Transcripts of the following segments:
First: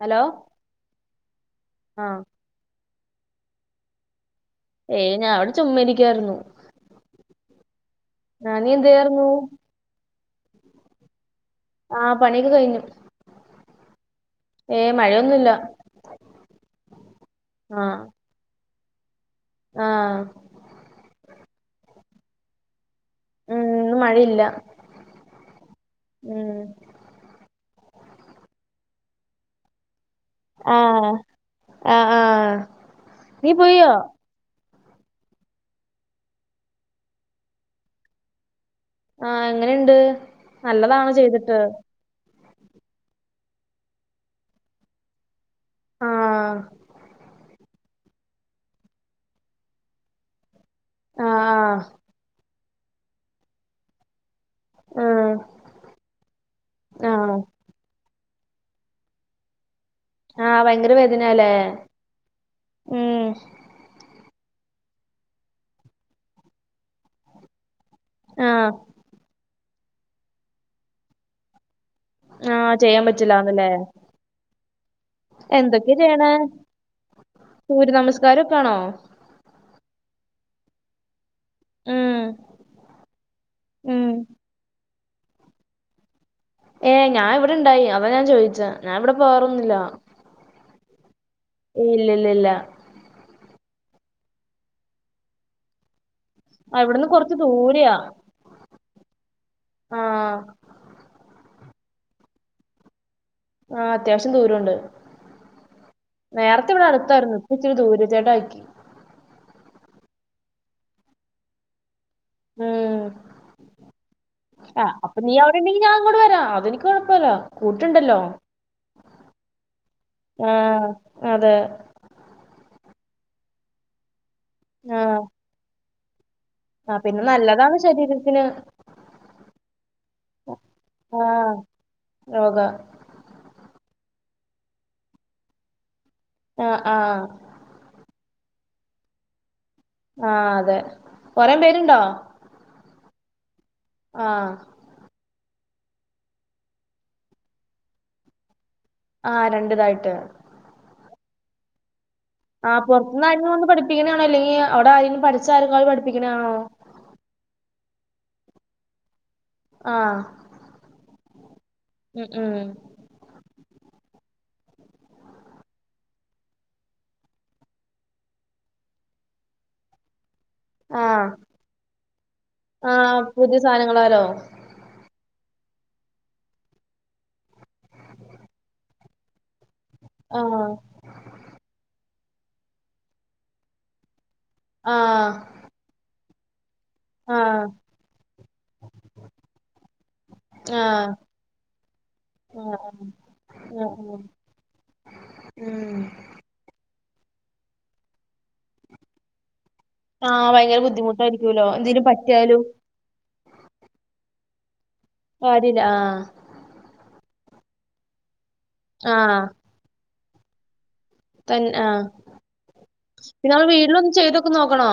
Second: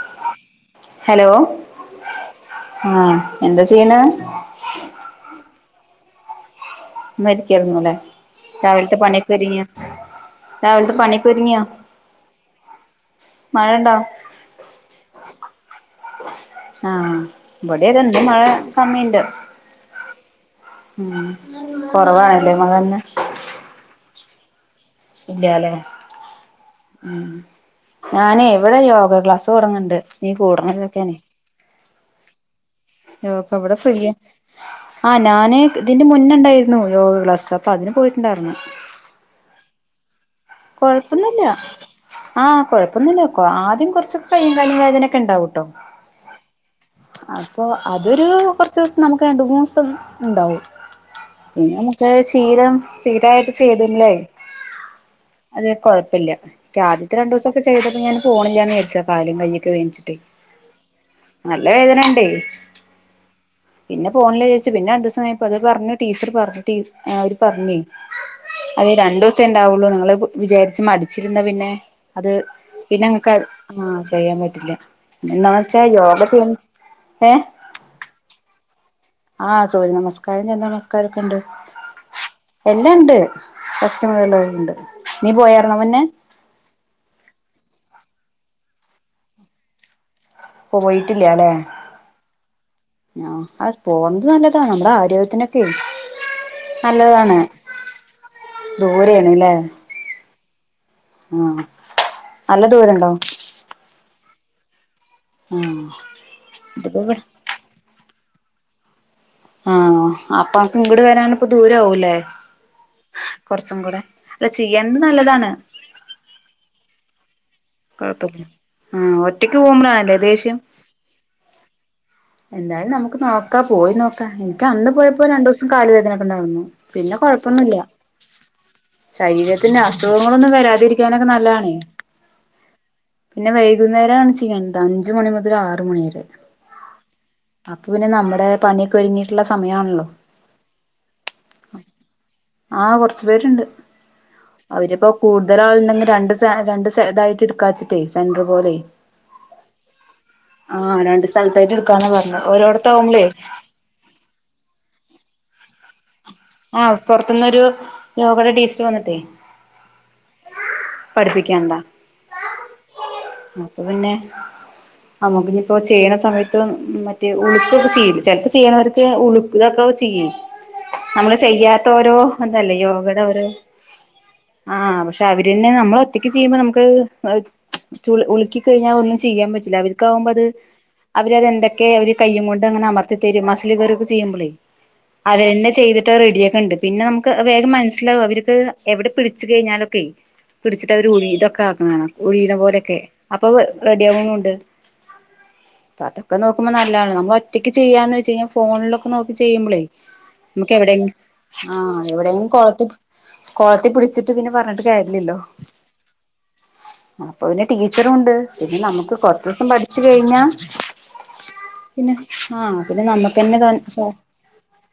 Hello hello ആഹ് ആഹ് എന്താ ചെയ്യണേ? ഏയ് ഞാൻ അവിടെ ചുമ്മരിക്കായിരുന്നു [unintelligible] അല്ലേ നീ എന്ത് രാവിലത്തെ ചെയ്യായിരുന്നു പണിയൊക്കെ ഒരുരുങ്ങിയ രാവിലത്തെ പണിയക്കരുങ്ങിയാ ആഹ് പണിയൊക്ക്‌ കഴിഞ്ഞു ഉണ്ടോ ഏ മഴയൊന്നുഇല്ല ആഹ് ഇവിടെ ഇതെന്ത് മഴ കമ്മിണ്ട് ആഹ് ഉ കൊറവായല്ലേ അ തന്നെ ഉം ഇന്ന് മഴയില്ല ഇല്ലല്ലേ ഉം ഉ ഞാനേ എവിടെ യോഗ ക്ലാസ്സ് തുടങ്ങണ്ട് നീ ആഹ് കൂടണോന്നൊക്കെയാണേ അ ആഹ് നീ പോയോ യോഗഅവടെഫ്രീയാ ആഹ് നാന് ഇതിന്റെ മുന്നേണ്ടായിരുന്ന് യോഗക്ലാസ് അപ്പഅതിന് പോയിട്ടുണ്ടായിരുന്നു ആ എങ്ങനെണ്ട് നല്ലതാണോ കൊഴപ്പൊന്നല്ല്യാ ചെയ്തിട്ട് ആഹ് കൊഴപ്പൊന്നല്ല്യാ ആദ്യം കുറച്ചൊക്കെ കയ്യും കാലും വേദനൊക്കെണ്ടാവും ട്ടോ ആഹ് ആഹ് പ്പോ അതൊരു കൊറചോസം നമുക്ക് രണ്ട് മൂന്നൂസം ഇണ്ടാവും ആഹ് പിന്നെ ആഹ് മ്മക്ക് ശീലം സ്ഥിരായിട്ട് ചെയ്തില്ലേ ഉം അതെ കൊഴപ്പല്യാ ആദ്യത്തെ രണ്ടുസൊക്കെ ചെയ്തപ്പോ ഞ് ഞാന് പോണീല്ല്യാന്നിചാരിച്ചാ കാലും കയ്യൊക്കെ വേനിച്ചിട്ട് ആഹ് ഭയങ്കര വേദനയാല്ലേ ട്ട് നല്ല വേദന്ണ്ടേ ഉം പിന്നെപോണില്ല്യാന്ന് വിചാരിച് പിന്നെരണ്ടൂസം കയിഞ്ഞപ്പോഅത് പറഞ്ഞു ടീച്ചർപറഞ്ഞടീഅവര് പറഞ്ഞേ ആഹ് അതെരണ്ടൂസെണ്ടാവൊള്ളൂ നമ്മളെ വിചാച്ചു മടിച്ചിരിന്നാ പിന്നെ ആഹ് ചെയ്യാൻ അത്പിന്നെങ്ങക്ക പറ്റില്ലാന്നല്ലേ ആഹ് ചെയ്യാൻപറ്റില്ല്യാ ന്നാവെച്ചാ യോഗ ചെയ്യ് ഏഹ് സൂര്യനമസ്കാരൊക്കണോ ആഹ്സൂര്യനമസ്കാരം ചന്ദ്രനമസ്കാരോക്കെണ്ട് ഉം എല്ലാണ്ട് ഉം [unintelligible] ഇണ്ട് നീ പോയാരുന്നോ മുന്നെ ഏഹ് ഞാൻ ഇവിടെണ്ടായി അവഞാൻ ചോയിച്ചാ ഞാൻ ഇവിടെ പോവാറൊന്നില്ല്യ പോയിട്ടില്യാല്ലേ ഇല്ല്യ ഇല്ല ഇല്ല ആഹ് അത് പോണത് നല്ലതാണ് നമ്മടെ ആരോഗ്യത്തിനൊക്കെ ആ, ഇവിടുന്ന് കുറച്ച് നല്ലതാണ് ദൂരെയാ ദൂരേണ് ലെ ആഹ് ആഹ് നല്ലദൂരണ്ടോ ആഹ് അത്യാവശ്യം ദൂരൊണ്ട് ആഹ് നേരത്തെ ഇവിടെ അടുത്തായിറുന്നു ച്ചിരിദൂരജടാക്കി ആഹ് അപ്പനക്ക്ഇങ്ങട് വരാന്ഇപ്പ ദൂരവൂല്ലേ ഉം കൊർച്ചുംകൂടെ ആ ചെയ്യേണ്ട് നല്ലതാണ് കൊഴപ്പല്ല കൊഴപ്പല്യാ ആഹ് ആ ഒറ്റക്ക്പോവുമ്പഴാണല്ലേദേഷ്യം അതെ എന്തായാലുംനമുക്ക്നോക്കാ പോയിനോക്കാ എനിക്ക് അന്ന് ആ പോയപ്പോ രണ്ടുസം കാല് വേദനക്കൊണ്ടായിരുന്നു ആ പിന്നെ നല്ലതാണ് ശരീരത്തിന് ശരീരത്തിന്അസുഖങ്ങളൊന്നും ആ വാരാതിരിക്കാനൊക്കെനല്ലതാണേ യോഗ പിന്നെ വൈകുന്നേരാണ് ചെയ്യൺത് അഞ്ചുമണിമുതല് ആറ്മണിവരെ ആഹ് ആഹ് അപ്പൊപിന്നെ നമ്മടെ പണിയൊക്കെഒരുങ്ങിയിട്ട്ള്ള സമയമാണല്ലോ ആഹ്അതെ കൊറേപ്പേരൂണ്ടാ ആ കൊർച്ച്പേര്ണ്ട് ആഹ് അവരിപ്പോ കൂടുതലാള്ണ്ടെങ്കെ രണ്ടസെ രണ്ട് സെതായിട്ടിട്ക്കാച്ചിട്ടേ സെന്റർ പോലെ ആ രണ്ടിതായിട്ട് ആഹ് രണ്ട്സ്ഥലത്തായിറ്റെടുക്കാന്നാ പറഞ്ഞത് ഓരോട്താവുമ്പളെ പിന്നെന്നാണെങ്കിലീ അവിടെരെങ്കിലുംപടിച്ചള്ക്കാര് പഠിപ്പിക്കനാണോ ആഹ് പൊറുത്തൊന്നൊരു യോഗടെ ടീച്ചർവന്നിട്ടേ ആഹ് പഠിപ്പിക്ക്യാന്താ ആഹ് ആഹ് അപ്പോപ്പിന്നെ നമ്മക്ക ഇനിയിപ്പോ ചെയ്യണ സമയത്ത് മറ്റേ ഉളുക്കൊക്കെ ചെയ്യും ചിലപ്പോ ചെയ്യണവർക്ക് ഉളുക്ക് ഇതൊക്കെ ചെയ്യും ആ നമ്മള് ചെയ്യാത്ത ഓരോ ഇന്തല്ലേ ആഹ് യോഗയുടെ ഒരു പുതിയ സാധനങ്ങളാലോ ആഹ് പക്ഷെ അവര്ന്നെ നമ്മള ഒത്തക്ക് ചെയ്യുമ്പോ നമുക്ക് ഉളുക്കി കഴിഞ്ഞാൽ ഒന്നും ചെയ്യാൻ പറ്റില്ല അവര് ക ആവുമ്പോ അത് ആഹ് അവര്ത് എന്തൊക്കെ അവര് കയ്യും കൊണ്ട് അങ്ങനെ അമർത്തി തരും മസിൽ കയറൊക്കെ ചെയ്യുമ്പോളേ ആഹ് അതന്നെ ചെയ്തിട്ട് റെഡിയെക്ക ഉണ്ട് പിന്നെ നമുക്ക് ആഹ് വേഗം മനസ്സിലാവും അവർക്ക് എവിടെ പിടിച്ചു കഴിഞ്ഞാലൊക്കെ പിടിച്ചിട്ട് ആഹ് അവര് ഉയിന് ഇത് ഒക്കെ ആക്ണാണ ഉഴിയണ ആഹ് പോലെ. യൊക്കെ അപ്പൊ ആഹ് റെഡി ആഹ് ആവുന്നുണ്ട് ഉം അപ്പൊ അതക്ക നോകുമ്പോ നല്ലതാണ് നമ്മൾ ഒറ്റയ്ക്ക് ചെയ്യാന്ന് വെച്ച് കഴിഞ്ഞാ ഫോണിലൊക്കെ നോക്കി ചെയ്യുമ്പോളേയ് ആഹ് ഭയങ്കര എവിടെും ബുദ്ധിമുട്ടായിരിക്കൂലോ ആ എന്തേലും എവിടെങ്കും പറ്റിയാലും കൊളത്തി കോളത്തി പിടിച്ചിട്ട് പിന്നെ പറഞ്ഞിട്ട് കാര്ല്ലല്ലോ കാര്യല്ല ആഹ് അപ്പൊ പിന്നെ ടീച്ചറുണ്ട് ഇനി നമ്മുക്ക് ആഹ് കൊറച്ച് ദിവസം പഠിച്ചു കഴിഞ്ഞാ തന്നെ ആഹ് പിന്നെ ആഹ് പിന്നെ നമ്മക്ക്ന്നെ കാണിച്ച ഇതൊക്കെ നോക്കണോ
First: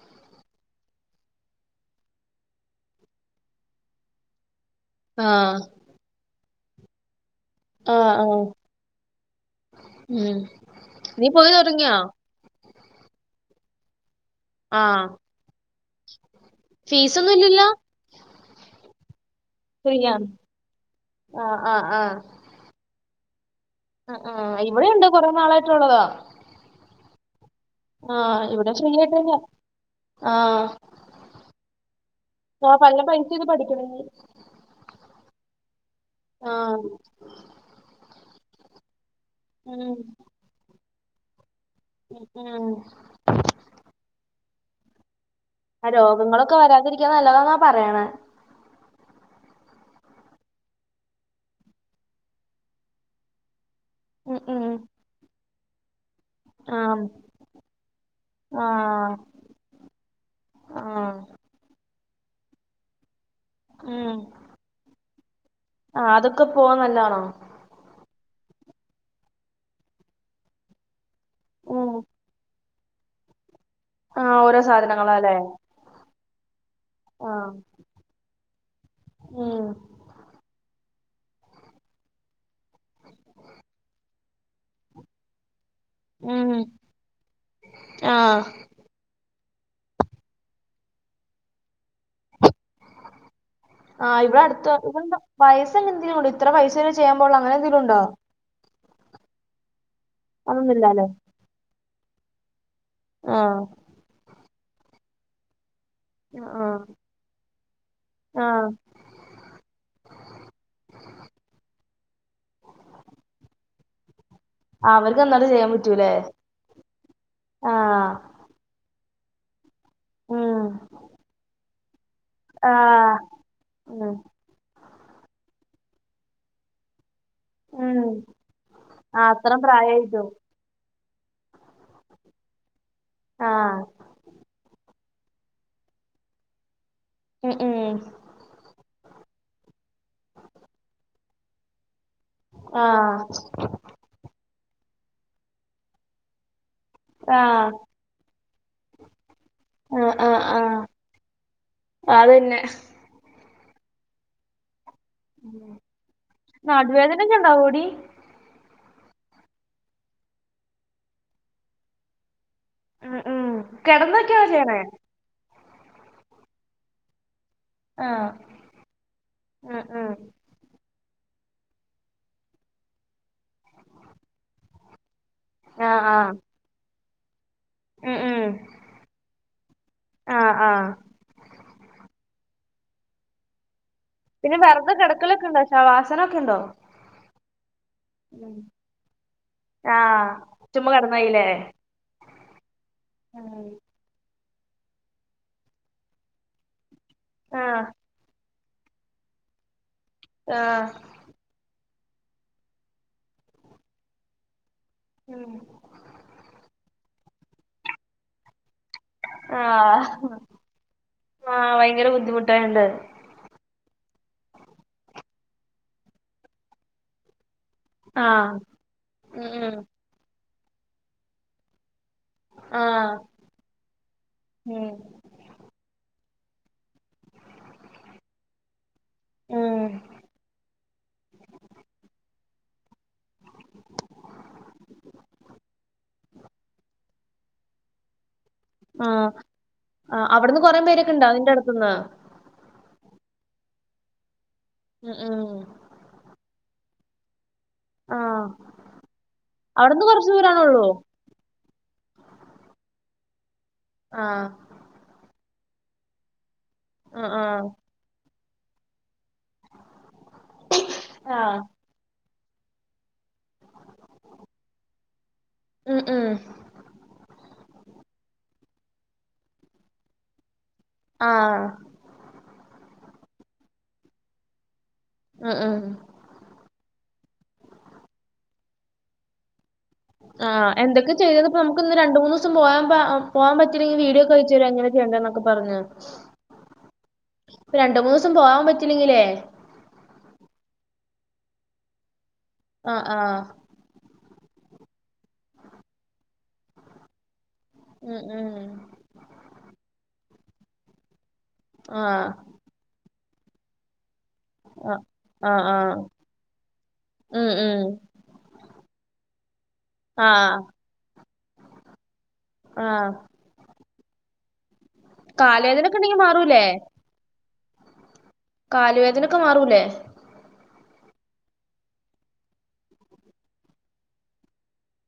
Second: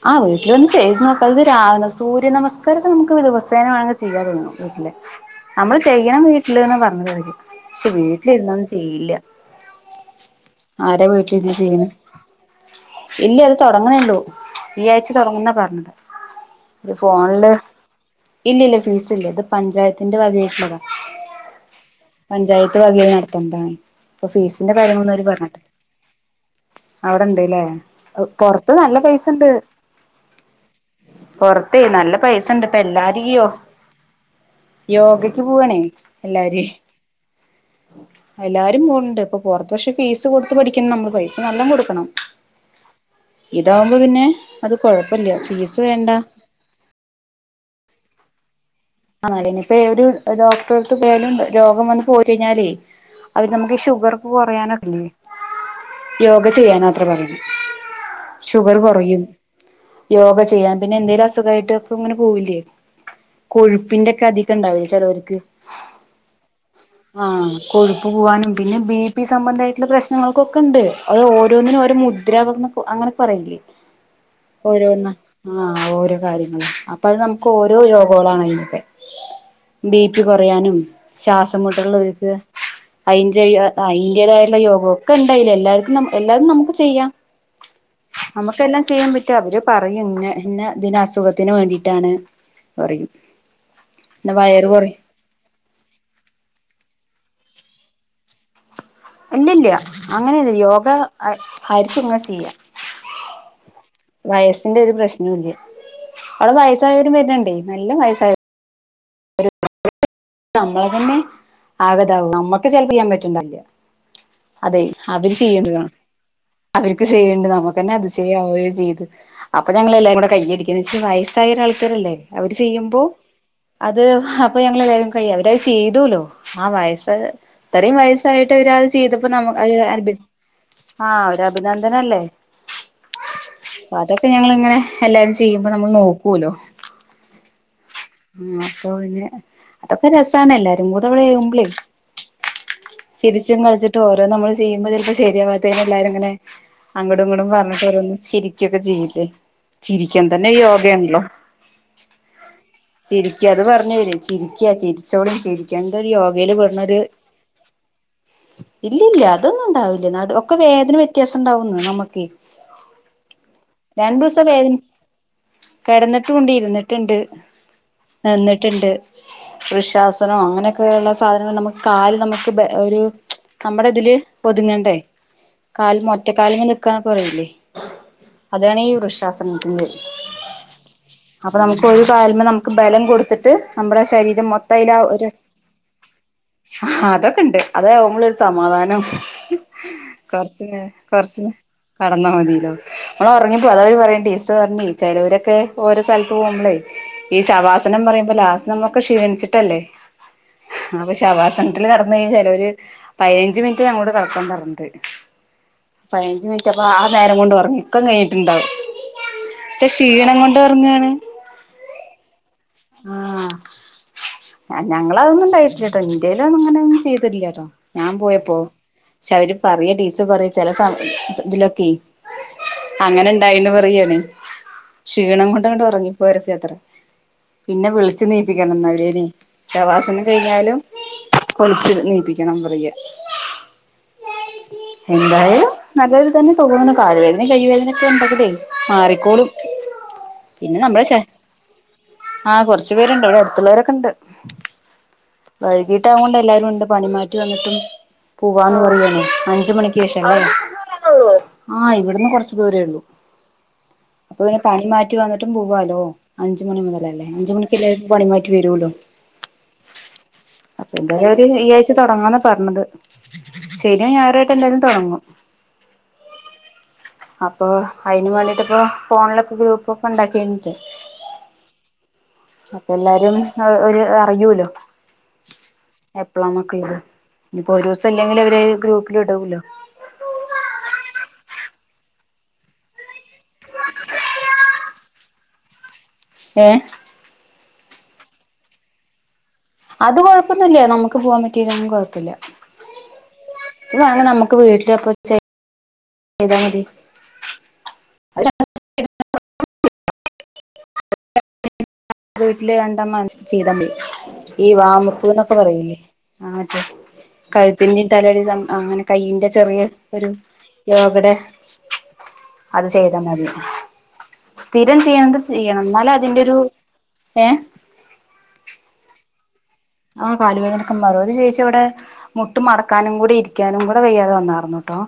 ഉ ആഹ് വീട്ടിലൊന്ന് ചെയ്ത് നോക്ക് ഇത് രാവ സൂര്യനമസ്കാരക്കെ നമുക്ക് വ ദിവസേന വേണേ ചെയ്യാ തോന്നുന്ന് വീട്ടിൽ ആഹ് ചെയ്യണം വീട്ടില്ന്ന് പറഞ്ഞത് അവര് പക്ഷെ ആഹ് ആഹ് വീട്ടിലിരുന്നന്നും ചെയില്ല ഉം ആരാ നീ പോയി വീട്ടിലിന്ന് ചെയ്യണ് തൊടങ്ങിയോ ഇല്ല അത് തുടങ്ങുന്നേള്ളൂ ഈ ആഹ് ആഴ്ച്ച തുടങ്ങുന്നാ പറഞ്ഞത് ഒരു ഫീസൊന്നും ഫോണില് ഇല്ലല്ലോ ഇല്ലല്ല ഫീസ് ഇല്ല ഇത് ഫ്രീയാ പഞ്ചായത്തിന്റെ വകയിട്ടുള്ളതണ് ആഹ് ആഹ് ആഹ് പഞ്ചായത്ത് വകയിൽ നടത്തതാണ് ആഹ് അപ്പൊ ആഹ് ഫീസിന്റെ കാര്യംങ്ങൾ ഇവിടെയുണ്ട് ഒന്നും കൊറേ പറഞ്ഞിട്ടില്ല നാളായിട്ടുള്ളതാ അവിടെ ഇണ്ട് ല്ലേ ആഹ് പൊറത്ത് ഇവിടെ ഫ്രീ നല്ല ആയിട്ട് തന്നെയാ പൈസണ്ട് ആഹ് പൊറത്തെ നല്ല പൈസ ണ്ട്പ്പ ആഹ് നല്ല എല്ലാരും പൈസ ഇത് പഠിക്കണെങ്കി യോഗക്ക് പോവണേ എല്ലാരും ആഹ് എല്ലാരും പോണ്ട് ഇപ്പൊ പുറത്ത് ഉം പക്ഷെ ഫീസ് കൊടുത്ത് പഠിക്ക നമ്മള് പൈസ നല്ല കൊടുക്ക എത്തിനാണ് ഇതാവുമ്പോ പിന്നെ അത് കൊഴപ്പമില്ല ഫീസ് ആ വേണ്ട രോഗങ്ങളൊക്കെ വരാതിരിക്കാ നല്ലതാന്നാ പറയണ ആല്ലേ ഇനി ഇപ്പൊ ഒരു ഡോക്ടറെടുത്ത് പേയാലും രോഗം വന്നന്ന് പോയി കഴിഞ്ഞാലേ അവര് നമുക്ക് ഇ ഷുഗർ ഉം ഉം. കുറയാനെക്കെഇല്ലേ യോഗ ചെയ്യാൻ ആം അത്ര പറയു ഷുഗർ ആഹ് കുറയും യോഗ ചെയ്യാൻ പിന്നെ ആഹ് എന്തേലും അസുഖായിട്ട് ഇങ്ങനെ പോവില്ലേ കൊഴുപ്പിന്റെ ഒക്കെ അധികം ഉണ്ടാവ് ചിചോർക്ക് ആ അതൊക്കെ പോവാൻ നല്ലതാണോ കൊഴുപ്പ് പോവാനും പിന്നെ ബി പി സംബന്ധമായിട്ടുള്ള പ്രശ്നങ്ങൾക്കൊക്കെ ഉണ്ട് അത് ഓരോന്നിനും ഉം ഓരോ മുദ്ര [unintelligible] അങ്ങനെക്കെ പറയേ ആഹ് ഓരോ ഓരോന്ന് സാധനങ്ങളാല്ലേ? ആന് ആ ഓരോ കാര്യങ്ങളും അപ്പൊ അത് നമുക്ക് ആഹ് ഓരോ യോഗകളാണ് അയ്നൊക്കെ ഉം ബി പി കുറയാനും ശ്വാസം മുട്ടലുള്ളവർക്ക് അതിന്റെ അതിന്റേതായട്ടുള്ള യോഗം ഒക്കെ ഉണ്ടായിൽ എല്ലർക്കും ന എല്ലാതു ഉം നമുക്ക് ചെയ്യാം ആഹ് നമുക്ക് എല്ലാം ചെയ്യാൻ പറ്റി അവര് പറയും ഇന്നെ ഇന്നെ ഇതിന അസുഖത്തിന് വേണ്ടിയിട്ടാണ് പറിം ആഹ് ഇവടെ അടുത്ത് ഇവിടെന്ത പൈസയസങ്ങെന്തങ്കിലും ഉണ്ട ഇത്ര പൈസ വരെ ചെയ്യാൻ അങ്ങനെ എന്തങ്കലും ഉണ്ടോ ഇല്ലല്ല അങ്ങനെ യോഗ അതൊന്നുമില്ലാല്ലേ? ആരിക്കും ഇങ്ങനെ ചെയ്യ ആഹ് വയസിന്റെ ഒരു പ്രശ്നും ഇല്ല അവടെ ആഹ് വയസായവരും വരണ്ടേ നല്ല വയസായ ആഹ് നമ്മളെ തന്നെ ആകെ ഇതാകും നമ്മുക്ക് ചെിലപ്പ ചെയ്യാൻ പറ്റ്ണ്ടാവില്ല അതെയ് അവർക്ക് അവര് എന്നാലും ചെയ്യാൻ ചെയ്യേണ്ടല്ലേ പറ്റൂലേ? അവർക്ക് ചെയേണ്ട് നമുക്ക്ന്നെ ആഹ് അതിശയം അവേ ചെയ്ത് അപ്പൊ ഞങ്ങളെല്ലാരും കൂടെ ഉം കയ്യടിക്കല് ശ്ശെ വയസ്സായര് ആൾക്കാരല്ലേ അവര് ചെയ്യുമ്പോ ആഹ് അത് ഉം അപ്പൊ ഞങ്ങൾ അയ അവരത് ചെയ്തുലോ ആ വയസ്സ ഇത്രയും ഉം വയസ്സായിട്ട് ഒരാത് ചെയ്തപ്പോ ആഹ് അത്രയും നമ്മി [unintelligible] പ്രായായിട്ടും ആഹ് ഒ അഭിനന്ദനല്ലേ ആഹ് അതൊക്കെ ഞങ്ങളിങ്ങനെ എല്ലാരും ചെയ്യുമ്പോ നമ്മൾ നോക്കൂല്ലോ ഉം ഉം ആഹ് അപ്പൊ പിന്നെ അതൊക്കെ രസമാണ് എല്ലാരും കൂടെ അവിടെമ്പളി ആഹ് ച്ചും കളിച്ചിട്ട് ഓരോ നമ്മള് ചെയ്യുമ്പോ ചിലപ്പോ ശരിയാവാത്തേന് എല്ലാരുംങ്ങനെ അങ്ങോടും ഇങ്ങോടും ആഹ് പറഞ്ഞിട്ട് ഓരോന്ന് ചിരിക്ക ഒക്കെ ചെയ്യുലെ ആഹ് ചിരിക്കൻ ആഹ് തന്നെ ആഹ് യോഗല്ലോ അതന്നെ ചിരിക്ക അത് പറഞ്ഞു വരും ചിരി ക്ക്യ ചിരിച്ചോടും ചിരിക്കന്തരു യോഗയില് പർഞ്ഞൊര്. നടുവേദനൊക്കെ ഉണ്ടാവോടി ഇല്ലില്ല അതൊന്നും ഉണ്ടാവില്ല നടു ഒക്കെ വേദന വ്യത്യാസം ഉണ്ടാവുന്നു നമ്മക്ക് ഉം ഉം രണ്ടു ദിവസം കിടന്നൊക്കെയാണോ വേദനി ചെയ്യണേ കിടന്നിട്ടുംണ്ട് ഇരുന്നിട്ടുണ്ട് ആഹ് നിന്നിട്ടുണ്ട് ഉം റിഷ ഉം സനോ അങ്ങനെയൊക്കെയ ഉള്ള സാധനങ്ങൾ നമുക്ക് കാല് നമുക്ക് ബ ഒരു നമ്മുടെ ഇതില് ഒതുങ്ങണ്ടേ കാൽ ആഹ് ആഹ് ഒറ്റക്കാലി നിക്കാന്നൊക്കെ പറയില്ലേ ഉം ഉം അതാണ് ഈ വൃക്ഷാശനത്തിന്റെ ആഹ് ആഹ് അപ്പൊ നമുക്ക് ഒര് കാലുമ്മേ നമുക്ക് ബലം കൊടുത്തിട്ട് നമ്മുടെ ശരീരം പിന്നെ വെറുതെ മൊത്തയ്ലാ ഒരു കിടക്കലൊക്കെ ഉണ്ടോ ശവാസന ഒക്കെ ഉണ്ടോ ആ അതൊക്കെ ഉണ്ട് അത് നമ്മൾ സമാധാനം ആഹ് കൊറച്ചന് ചുമ്മാ കിടന്നായില്ലേ കൊറച്ചന് കടന്നാൽ മതിയല്ലോ നമ്മള് ഉറങ്ങിപ്പോ അതാഴി പറയേണ്ട ചിലവരൊക്കെ ഓരോ സ്ഥലത്ത് പോകുമ്പളേ ഈ ആഹ് ശവാസനം പറയുമ്പോ ലാ നമ്മുക്ക് ക്ഷീണിച്ചിട്ടല്ലേ ആഹ് ആവശ്യ ശവാസനത്തില് കടന്ന കഴിഞ്ഞാ ചിലര് ഒരു പതിനഞ്ച് മിനിറ്റ് ഞങ്ങോട് കിടക്കാൻ പറഞ്ഞിത് ഉം. പതിനഞ്ച് മിനിറ്റ് അപ്പൊ ആ നേരം കൊണ്ട് ഉറക്കം ഇക്കം കഴിഞ്ഞിട്ടുണ്ടാവും പക്ഷെ ആഹ് ക്ഷീണം കൊണ്ട് ഉറങ്ങാണ് ആഹ് ഭയങ്കര ബുദ്ധിമുട്ടായിണ്ട് ഞങ്ങളതൊന്നുംപയിട്ടില്ല കേട്ടോ ഇന്റയിലങ്ങനൊന്നും ചെയ്തിട്ടില്ലട്ടോ ഞാൻ ആഹ് പോയപ്പോ പക്ഷെ ഉം അവര് ഉം പറയാ ടീച്ചർ പറയ ചില ഇതിലൊക്കെ ആഹ് അങ്ങനെ ഇണ്ടായിന്ന്‌ പറുകണേ ഉം ക്ഷീണം കൊണ്ട്ങ്ങോട്ട് ഉറങ്ങിപ്പോരക്ക അത്ര പിന്നെ വിളിച്ച്നീപ്പിക്കണംന്ന അവരേെ ഉം ശവാസനം കഴിഞ്ഞാലും പൊളിച്ച നീയിപ്പിക്കണം പറയ എന്തായലും നല്ല ര് തന്നെ തോന്നണ് കാലുവേദന കൈ വേദന ഒക്കെ ഉണ്ടങ്കിലെ ആഹ് അവിടുന്ന് കൊറേം പേരൊക്കെ ഇണ്ടാ നിന്റെ അടുത്തുന്ന് ആഹ് കൊറച്ചു പേരുണ്ട് ഇവിടെ അടുത്തുള്ളവരൊക്കെ ഉണ്ട് ഉം ഉം വൈകി ട്ടോണ്ട് എല്ലാരും ഉണ്ട് പണി മാറ്റി വന്നിട്ടും ആഹ് പോവാന്ന് പറയാണ് അഞ്ച് മണിക്ക് അവിടുന്ന് കൊറച്ച് ശേഷല്ലേ ദൂരാണുള്ളൂ ആഹ് ഇവിടുന്ന് കൊറച്ച് ദൂരേ ഉള്ളൂ അപ്പൊ ആഹ് പിന്നെ പണി മാറ്റി റ്റ് വന്നിട്ടും പോകാലോ അഞ്ച് മണി മുതലല്ലേ ആഹ് അഞ്ച ആഹ് മണിക്കെല്ലാരും പണി മാറ്റി വരുൂല്ലോ അപ്പ എന്തായാലും ആഹ് ഈ ആഴ് തുടങ്ങാന്ന പറഞ്ഞത് ശനീം ഞായറുമായിട്ട് എന്താലും തുടങ്ങും ഉം ഉം അപ്പൊ അതിന് വേണ്ടിട്ട് ഇപ്പോ ഫോണിലൊക്കെ ഗ്രൂപ്പ്‌ ഒക്കെ ഉണ്ടാക്കിണ്ടിട്ട് ആഹ് അപ്പ എല്ലാരും ഒരു അറിയൂല്ലോ ഉം ഉം എപ്ലമ്മക്കൊഴിവ് നിപ്പോ ഒരൂസല്ലെങ്കിലുവര് ഗ്രൂപ്പിലിടും ലൊ ആഹ് എന്തൊക്ക ചെയ്ത്പ്പം നമുക്ക് ഇന്ന് രണ്ടു മൂന്നു ദിവസം പോയമ്പ പോവാൻ പറ്റൂലെങ്കിൽ വീഡിയോക്ക അയച്ചരാം എങ്ങനൊക്കെ എന്തന്നെക്ക പറഞ്ഞ് ഹേ ഇപ്പൊ രണ്ടു മൂന്നുസം പോവാൻ പറ്റിലെങ്കിലേ അത് കൊഴപ്പന്നുല്ല നമക്ക് പോവാൻപറ്റീലെങ്കിലും കൊഴപ്പല്യ അഹ് ആഹ് ഇവ്വാന് നമുക്ക് വീട്ട്ലൊക്കെ വെച്ച ചെയ്താ മതി ഉം ഉം ആഹ് [unintelligible] ഈ ആഹ് വാമപ്പ് നൊക്കെ ആഹ് ആഹ് പറയില്ലേ ആഹ് അതെ ഉം ഉം കഴുത്തിന്റെ തലടെം സം അങ്ങനെ കൈയിന്റെ ചെറിയ ഒരു ആഹ് യാ അവിടെ അത് ആഹ് ചെയ്താ മതി സ്ഥിരം ചെയ്യണത് കാല് ചെയ്യണം വേദനൊക്കെ ഇണ്ടെങ്കി ഇന്നാലതിന്റൊരു മാറൂലേ ഏഹ് കാല് വേദനൊക്കെ മാറൂലെ? ആഹ് കാല് വേദനൊക്കെ മാറും ഒരു ചേച്ചി അവ്ടെ മുട്ട് മടക്കാനും കൂടി ഇരിക്കാനും കൂടെ വയ്യാതെ വന്നാർന്നൂട്ടോ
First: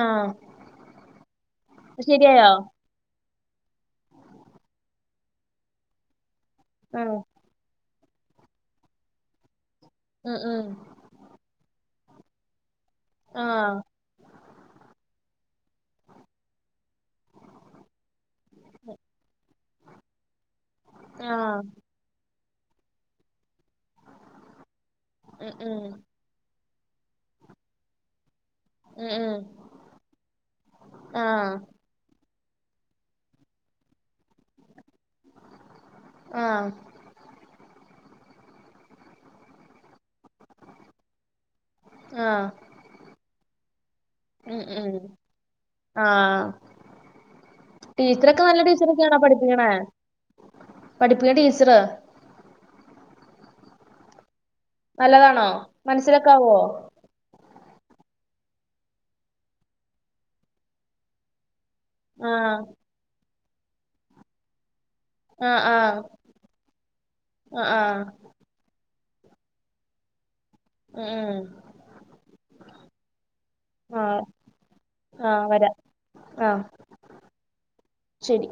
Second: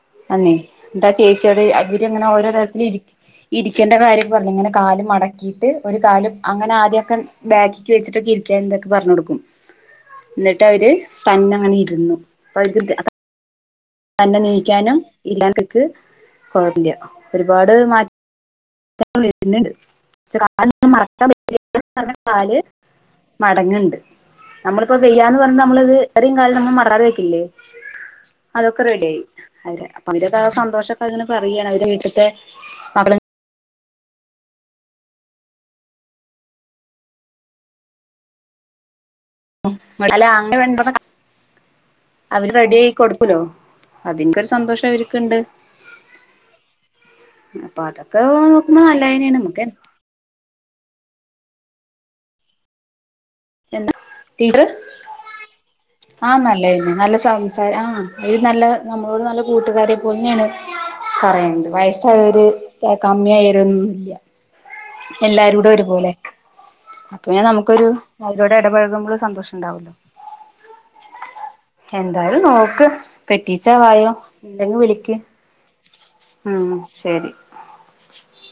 ആഹ് അന്നേ ന്ന്ട്ടാ ചേച്ചിയോട് അവര്ങ്ങനെ ഓരോ ശെരിയായോ തരത്തില് ഇരിക് ഇരിക്കേണ്ട കാര്യം പറഞ്ഞു ഇങ്ങനെ കാലു മടക്കീട്ട് ഒരു കാലു അങ്ങന ആഹ് ആദ്യൊക്കെ ബേക്കിക്ക് വെച്ചിട്ടൊക്കെ ഇരിയ്ക്കാൻതൊക്കെ പറഞ്ഞു കൊടുക്കും ഉം ഉം ന്നിട്ടവര് തന്ന അങ്ങന ഇരുന്നു അപ്പൊ ഇത് ദേ ആഹ് തന്നണീയ്ക്കാനും ഇല്ലാണ്ട്ക്ക് പോവ്ല്യ ഒരുപാട് മാ [unintelligible] പിന്നെ ആഹ് [unintelligible] കാല് മടങ്ങ്ണ്ട് നമ്മള്പ്പോ വെയ്യാന്ന് ഉം പറഞ്ഞ് ഉം നമ്മള്ത് ത്രേം കാലം നമ്മൾ മറാർ വെക്കില്ലേ അതൊക്കെ ഉം റെഡിയായി ഉം [unintelligible] അയിന്റെതായ സന്തോഷം ഒക്കങ്ങനെ ആഹ് പറയാണ് അവരെ വീട്ട്ത്തെ ആഹ് [unintelligible] ആഹ് അവര് റെഡി ആയി കൊടുക്കൂല്ലോ അതിൻകൊരു ഉം സന്തോഷം ഉം അവരുക്കുണ്ട് ആഹ് അപ്പൊ അതൊക്ക ടീച്ചറൊക്കെ നോക്കുമ്പ നല്ല ടീച്ചറൊക്കെയാണോ വേദനേണ് അമ്മക്ക് പഠിപ്പിക്കണേ പഠിപ്പിക്കണ ടീച്ചറാ എന്ത [unintelligible] നല്ലതാണോ ആഹ് മനസ്സിലൊക്കാവോ നല്ലന്നെ നല്ല സംസാര ആഹ് അയ്ൽ നല്ല നമ്മളോട് നല്ല കൂട്ടുകാരെ പൊന്ന്യാണ് പറയേണ്ടെ വയസായവര് ആഹ് ക കമ്മ്യായവരൊന്നൂല്യ ആഹ് എല്ലാരോടൊരു ആഹ് പോലെ അപ്പൊ ആഹ് നമുക്കൊരു ആഹ് അവരോടടപെഴുകുമ്പോൾ സന്തോഷണ്ടാവല്ലോ ഉം എന്തായാലും നോക്ക് പെറ്റീച്ച ഉം വായോ ആഹ് ണ്ടെങ്കിൽ വിളിയ്ക്ക് ആഹ് വരാ ഉം ശരി ശരി